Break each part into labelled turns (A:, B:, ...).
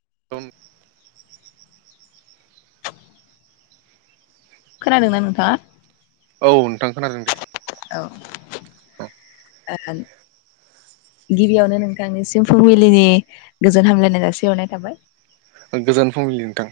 A: [unintelligible]
B: खोनादोंना नोंथाङा?
A: औ नोंथां खोनादों दे।
B: औ गिबियावनो नोंथांनिसिम फुंबिलिनि गोजोन हामलायनाय जासिहरनाय थाबाय।
A: गोजोन फुंबिलि नोंथां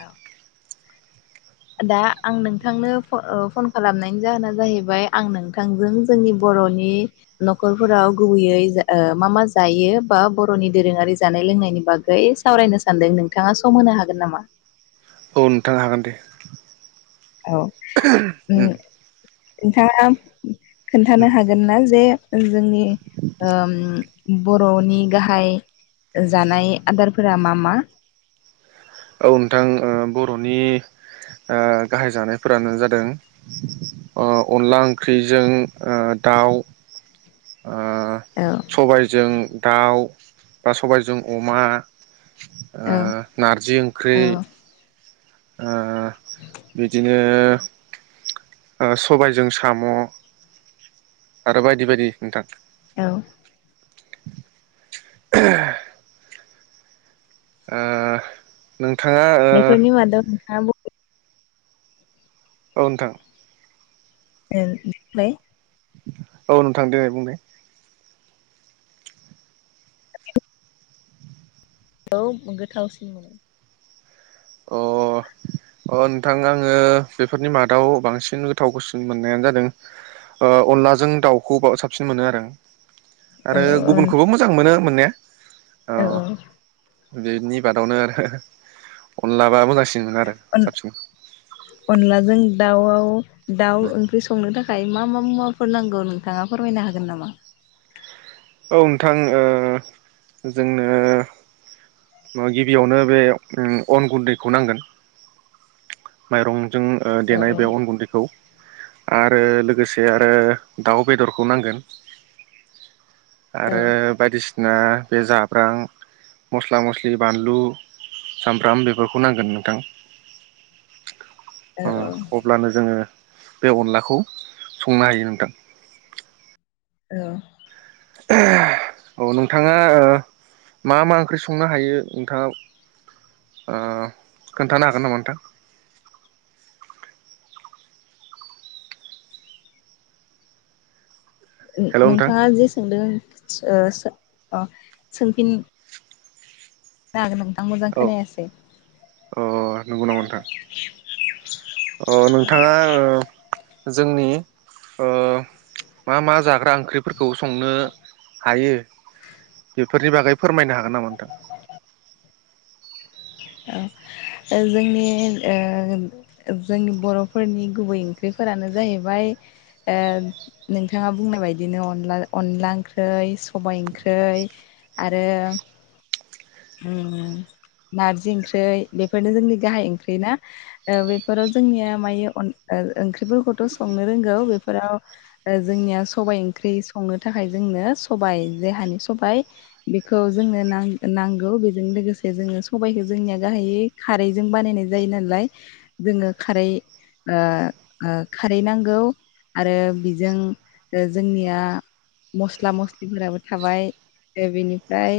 B: औ दा आं नोंथांनो फन ओ फन खालामनायनि जाहोना जाहैबाय आं नोंथांजों जोंनि बर'नि न'खरफोराव गुबैयै मा मा जायो बा बर'नि दोरोङारि जानाय लोंनायनि बागै सावरायनो सानदों नोंथाङा सम होनो हागोन नामा?
A: औ नोंथां हागोन दे
B: औ उम नोंथाङा खोन्थानो
A: उम
B: हागोन ना जे जोंनि ओ बर'नि गाहाय जानाय आदारफोरा मा मा?
A: औ नोंथां ओ बर'नि गाहाय जानायफोरानो जादों ओ अनला ओंख्रिजों ओ दाउ ओ
B: औ
A: सबायजों दाउ बा सबायजों अमा ओ
B: औ
A: नारजि ओंख्रि
B: औ
A: ओ बिदिनो
B: औ
A: सबायजों साम' आरो बायदि बायदि नोंथां।
B: औ
A: [inaudible] ओ नोंथाङा ओ
B: बेफोरनि मादाव नोंथाङा बबे
A: औ नोंथां
B: बेनिफ्राय
A: औ नोंथां देनाय बुंनाय
B: औ गोथावसिन मोनो?
A: अ अ नोंथां आङो बेफोरनि मादाव बांसिन गोथाव ्सिन मोननायानो जादों अनलाजों दाउखौ साबसिन मोनो आरो। आरो
B: औ
A: गुबुनखौबो मोजां मोनो मोननाया। अ
B: औ औ
A: बेनि बादावनो आरो अनलाबाबो मोजांसिन मोनो आरो साबसिन
B: अनलाजों दाउवाव दाउ ओंख्रि संनो थाखाय मा मा मुवाफोर नांगौ नोंथाङा फोरमायनो हागोन नामा?
A: औ नोंथां ओ जोंनो गिबियावनो बे अन गुन्दैखौ नांगोन। माइरं जों ओ
B: औ
A: देनाय बे अन गुन्दैखौ आरो लोगोसे आरो दाउ बेदरखौ नांगोन
B: औ
A: आरो बायदिसि ना बे जाब्रां मस्ला मस्लि बानलु सामब्राम बेफोरखौ नांगोन नोंथां
B: औ
A: ओ
B: औ
A: अब्लानो जोङो बे अनलाखौ संनो हायो नोंथां
B: औ
A: औ नोंथाङा ओ मा मा ओंख्रि संनो हायो नोंथाङा ओ खोन्थानो हागोन नामा नोंथां हेल' नोंथां
B: नोंथाङा जे सोंदों सो ओ सो अ सोंफिन [unintelligible]
A: औ
B: खोनायासै
A: अ नंगौ नामा नोंथां अ नोंथाङा ओ जोंनि ओ मा मा जाग्रा ओंख्रिफोरखौ संनो हायो बेफोरनि बागै फोरमायनो हागोन नामा नोंथां
B: औ जोंनि ओ जोंनि बर'फोरनि गुबै ओंख्रिफोरानो जाहैबाय ओ नोंथाङा बुंनाय बायदिनो अनला अनला ओंख्रै सबाइ ओंख्रै आरो उम नारजि ओंख्रै बेफोरनो जोंनि गाहाय ओंख्रि ना ओ बेफोराव जोंनिया मायो अन ओ ओंख्रिफोरखौथ' संनो रोंगौ बेफोराव जोंनिया सबाइ ओंख्रि संनो थाखाय जोंनो सबाइ जे हानि सबाइ बेखौ जोंनो नां नांगौ बेजों लोगोसे जोङो सबाइखौ जोंनिया गाहायै खारैजों बानायनाय जायो नालाय जोङो खारै ओ ओ खारै नांगौ आरो बिजों जोंनिया मस्ला मस्लिफोराबो थाबाय ओ बिनिफ्राय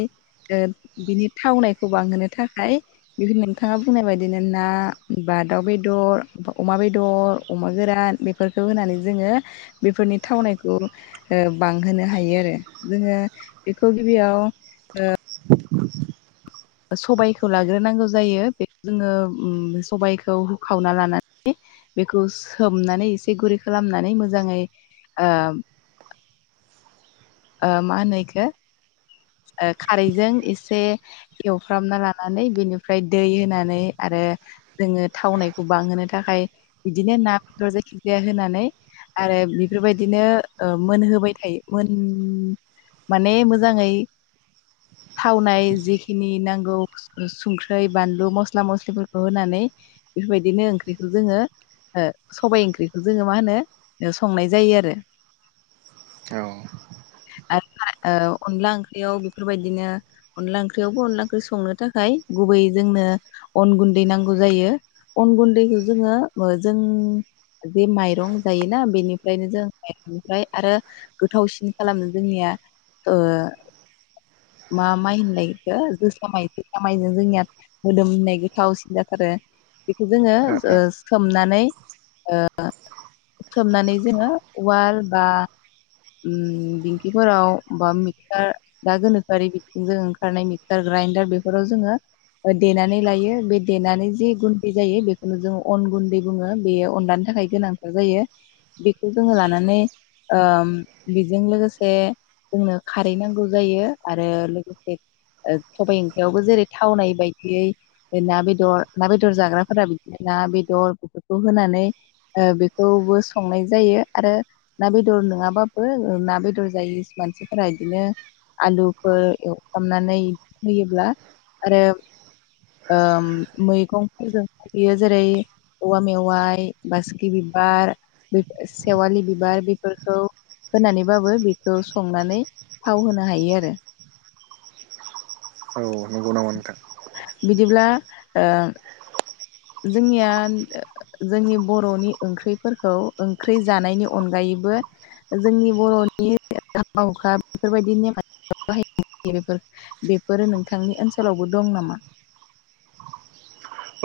B: ओ बिनि थावनायखौ बां होनो थाखाय बे नोंथाङा बुंनाय बायदिनो ना बा दाउ बेदर बा अमा बेदर अमा गोरान बेफोरखौ होनानै जोङो बेफोरनि थावनायखौ बांहोनो हायो आरो जोङो बेखौ गिबियाव ओ सबाइखौ लाग्रोनांगौ जायो बे जोङो सबाइखौ हुखावना लानानै बेखौ सोमनानै एसे गुरै खालामनानै मोजाङै ओ ओ मा होनो बेखौ ओ खारैजों एसे एवफ्रामना लानानै बेनिफ्राय दै होनानै आरो जोङो थावनायखौ बांहोनो थाखाय बिदिनो ना बेदर जायखिजाया होनानै आरो बेफोरबायदिनो ओ मोनहोबाय थायो मोन उम माने मोजाङै थावनाय जेखिनि नांगौ संख्रै बानलु मस्ला मस्लिफोरखौ होनानै बेफोरबायदिनो ओंख्रिखौ जोङो ओ सबाइ ओंख्रिखौ जोङो मा होनो संनाय जायो आरो
A: औ
B: आरो मा ओ अनला ओंख्रियाव बेफोरबायदिनो अनला ओंख्रियावबो अनला ओंख्रि संनो थाखाय गुबैयै जोंनो अन गुन्दै नांगौ जायो अन गुन्दैखौ जोङो जों जे माइरं जायोना बेनिफ्रायनो जों माइरंनिफ्राय आरो गोथावसिन खालामो जोंनिया ओ मा माइ होनो एखो जोसा माइ जोसा माइजों जोंनिया मोदोम होननाय गोथावसिन जाथारो बेखौ जोङो ओ सोमनान नै ओ सोमनानै जोङो उवाल बा ओम दिंखिफोराव बा मिक्सार दा गोनोखोआरि बिथिं जों ओंखारनाय मिक्सार ग्राइडार बेफोराव जोङो देनानै लायो बे देनानै जि गुन्दै जायो बेखौनो जोंङो अन गुन्दै बुङो बेयो अनलाानि थाखाय गोनांथार जायो बेखौ जोङो लानानै ओम बेजों लोगोसे जोंनो खारै नांगौ जायो आरो लोगोसे सबाइ ओंख्रियावबो जेरै थावनाय बायदियै ना बेदर ना बेदर जाग्राफोरा बिदिनो ना बेदर बेफोरखौ होनानै ओ बेखौबो संनाय जायो आरो ना बेदर नङाबा बो ना बेदर जायो मानसिफोरा इदिनो आलुफोर एवखनानै होयोब्ला आरो ओ मैगंफोरजों होयो जेरै औवा मेवाइ बासिखि बिबार बे सेवालि बिबार बेफोरखौ होनानैबाबो बेखौ संनानै थाव होनो हायो आरो
A: औ नंगौ नामा नोंथां
B: बिदिब्ला ओ जोंनिया जोंनि बर'नि ओंख्रिफोरखौ ओंख्रि जानायनि अनगायैबो जोंनि बर'नि हाबा हुखा बेफोरबायदि ने बाहायनाय बेफोरो नोंथांनि ओनसोलावबो दं नामा?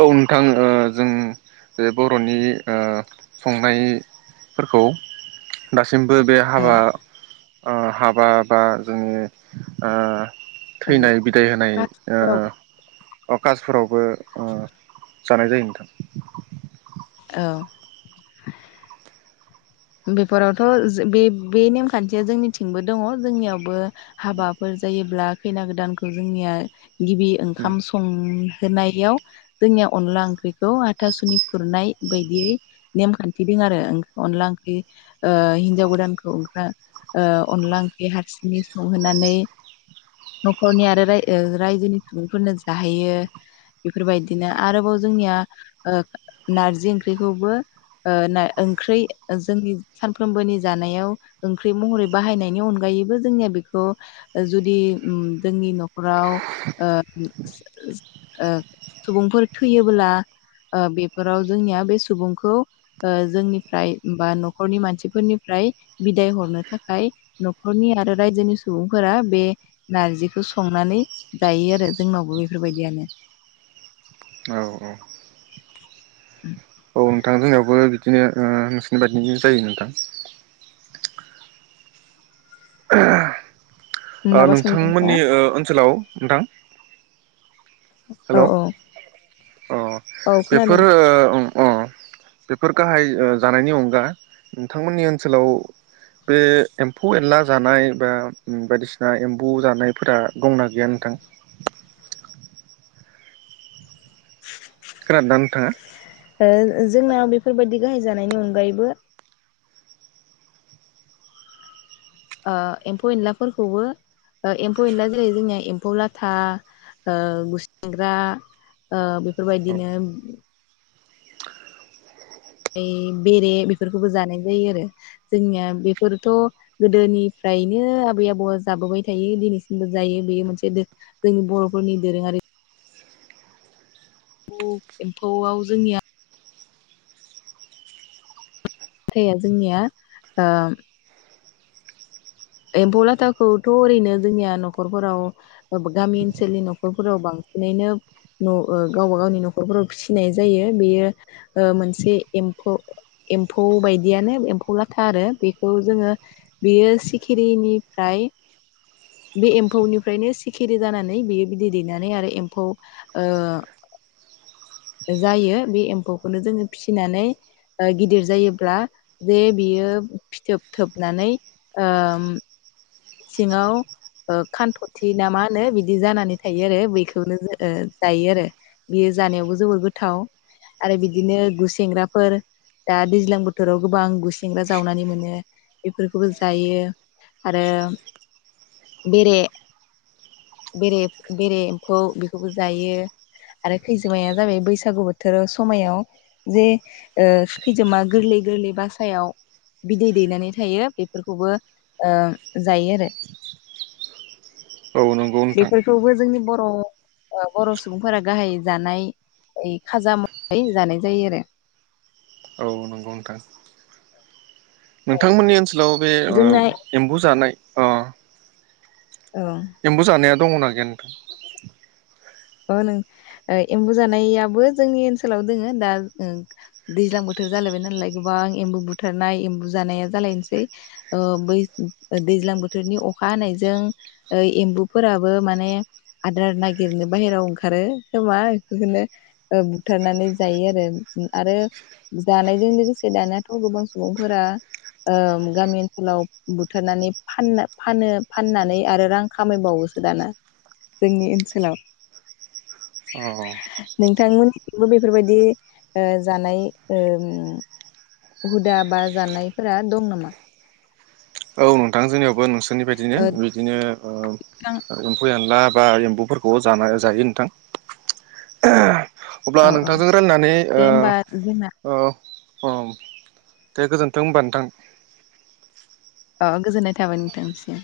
A: औ नोंथां ओ जों बे बर'नि ओ संनायफोरखौ दास सिमबो बे
B: औ
A: हाबा ओ हाबा बा जोङो ओ थैनाय बिदाय होनाय ओ
B: औ
A: अ कासफोरावबो ओ जानाय जायो नोंथां
B: औ बेफोरावथ' ओ बे बे नेमखान्थिया जोंनिथिंबो दङ जोंनियावबो हाबाफोर जायोब्ला खैना गोदानखौ जोंनिया गिबि ओंखाम संहोनायाव जोंनिया अनला ओंख्रिखौ हाथासुनि खुरनाय बायदियै नेमखान्थि दं आरो अनला ओंख्रै ख्रि ओ हिन्जाव गोदानखौ ओंख्रा ओ अनला ओंख्रि हारसिङै संहोनानै न'खरनि आरो राय ओ रायजोनि सुबुंफोरनो जाहैयो बेफोरबायदिनो आरोबाव जोंनिया ओ नारजि ओंख्रिखौबो ओ ओंख्रि ओ जोंनि सानफ्रोमबोनि जानायाव ओंख्रि महरै बाहायनायनि अनगायैबो जोंनिया बेखौ जुदि उम जोंनि न'खराव ओ ओ सुबुंफोर थैयोब्ला ओ बेफोराव जोंनिया बे सुबुंखौ ओ जोंनिफ्राय बा न'खरनि मानसिफोरनिफ्राय बिदाय हरनो थाखाय न'खरनि आरो रायजोनि सुबुंफोरा बे नारजिखौ संनानै जायो आरो जोंनावबो बेफोरबायदियानो।
A: औ औ बो बिदिनो ओ नोंसोरनि बायदिनि जायो नोंथां। [unintelligible] ओ
B: माबा सोंदों ना
A: नोंथांमोननि ओ ओनसोलाव नोंथां
B: औ औ औ खोनादों
A: बेफोरो ओ अ बेफोर गाहाय ओ जानायनि अनगा नोंथांमोननि ओनसोलाव बे एम्फौ एनला जानाय बा उम बायदिसिना एम्बु जानायफोरा गंना गैया नोंथां? खोनादोंदा नोंथाङा?
B: ओ जोंनाव बेफोरबायदि गाहाय जानायनि अनगायैबो ओ एम्फौ एनलाफोरखौबो ओ एम्फौ एनला जेरै जोंनिया एम्फौ लाथा ओ गुसेंग्रा ओ
A: औ
B: बेफोरबायदिनो ओय बेरे बेफोरखौबो जानाय जायो आरो जोंनिया बेफोरथ' गोदोनिफ्रायनो आबै आबौआ जाबोबाय थायो दिनैसिमबो जायो बेयो मोनसे दो जोंनि बर'फोरनि दोरोङारि एम्फौआव जोंनिया थैया जोंनिया ओम एम्फौ लाथाखौथ' ओरैनो जोंनिया न'खरफोराव गामि ओनसोलनि न'खरफोराव बांसिनैनो न' ओ गावबा गावनि न'खरफोराव फिसिनाय जायो बेयो ओ मोनसे एम्फौ एम्फौ बायदियानो एम्फौ लाथा आरो बेखौ जोङो बेयो सि खिरिनिफ्राय बे एम्फौनिफ्रायनो सिखिरि जानानै बेयो बिदै दैनानै आरो एम्फौ ओ जायो बे एम्फौखौनो जोङो फिसिनानै ओ गिदिर जायोब्ला जे बियो फिथोब थोबनानै ओम सिङाव ओ खान्थथि ना मा होनो बिदि जानानै थायो आरो बैखौनो जायो आरो बेयो जानायावबो जोबोर गोथाव आरो बिदिनो गुसेेंग्राफोर दा दैज्लां बोथोराव गोबां गुसेेंग्रा जावनानै मोनो बेफोरखौबो जायो आरो बेरे बेरे बेरे एम्फौ बेखौबो जायो आरो खैजोमाया जाबाय बैसागु बोथोराव समायाव जे ओ खैजोमा गोरलै गोरलै बासायाव बिदै दैनानै थायो बेफोरखौबो ओ जायो आरो
A: औ नंगौ नोंथां
B: बेफोरखौबो जोंनि बर' ओ बर' सुबुंफोरा गाहाय जानाय खाजा महरै जानाय जायो आरो।
A: औ नंगौ नोंथां नोंथांमोननि ओनसोलाव ओ बे
B: जोंना
A: एम्बु जानाय
B: औ
A: एमबु जानाया दङना गैया नोंथां?
B: अ नों ओ एम्बु जानायाबो जोंनि ओनसोलाव दोङो दा ओं दैज्लां बोथोर जालायबाय नालाय गोबां एम्बु बुथारनाय एम्बु जानाया जालायनोसै ओ बै दैज्लां बोथोरनि अखा हानायजों ओ एम्बुफोराबो माने आदार नागिरनो बाहेरायाव ओंखारो खोमा बेफोरखौनो बुथारनानै जायो आरो आरो जानायजों लोगोसे दानाथ' गोबां सुबुंफोरा ओ गामि ओनसोलाव बुथारनानै फान फानो फाननानै आरो रां खामायबावोसो दाना जोंनि ओनसोलाव।
A: अ
B: नोंथां मोननिथिंबो बेफोरबायदि ओ जानाय ओम हुदा बा जानायफोरा दं नामा?
A: बो नोंसोरनि बादिनो
B: ओ
A: बिदिनो ओ
B: नोंथां
A: एम्फौ एनला बा एम्बुफोरखौ जानाय बा जायो नोंथां। अब्ला
B: औ औ
A: नोंथांजों रायलायनानै
B: दे होमबा जोंना
A: ओ ओह दे गोजोन्थों होनबा नोंथां।
B: अ गोजोननाय थाबाय नोंथांनिसिम।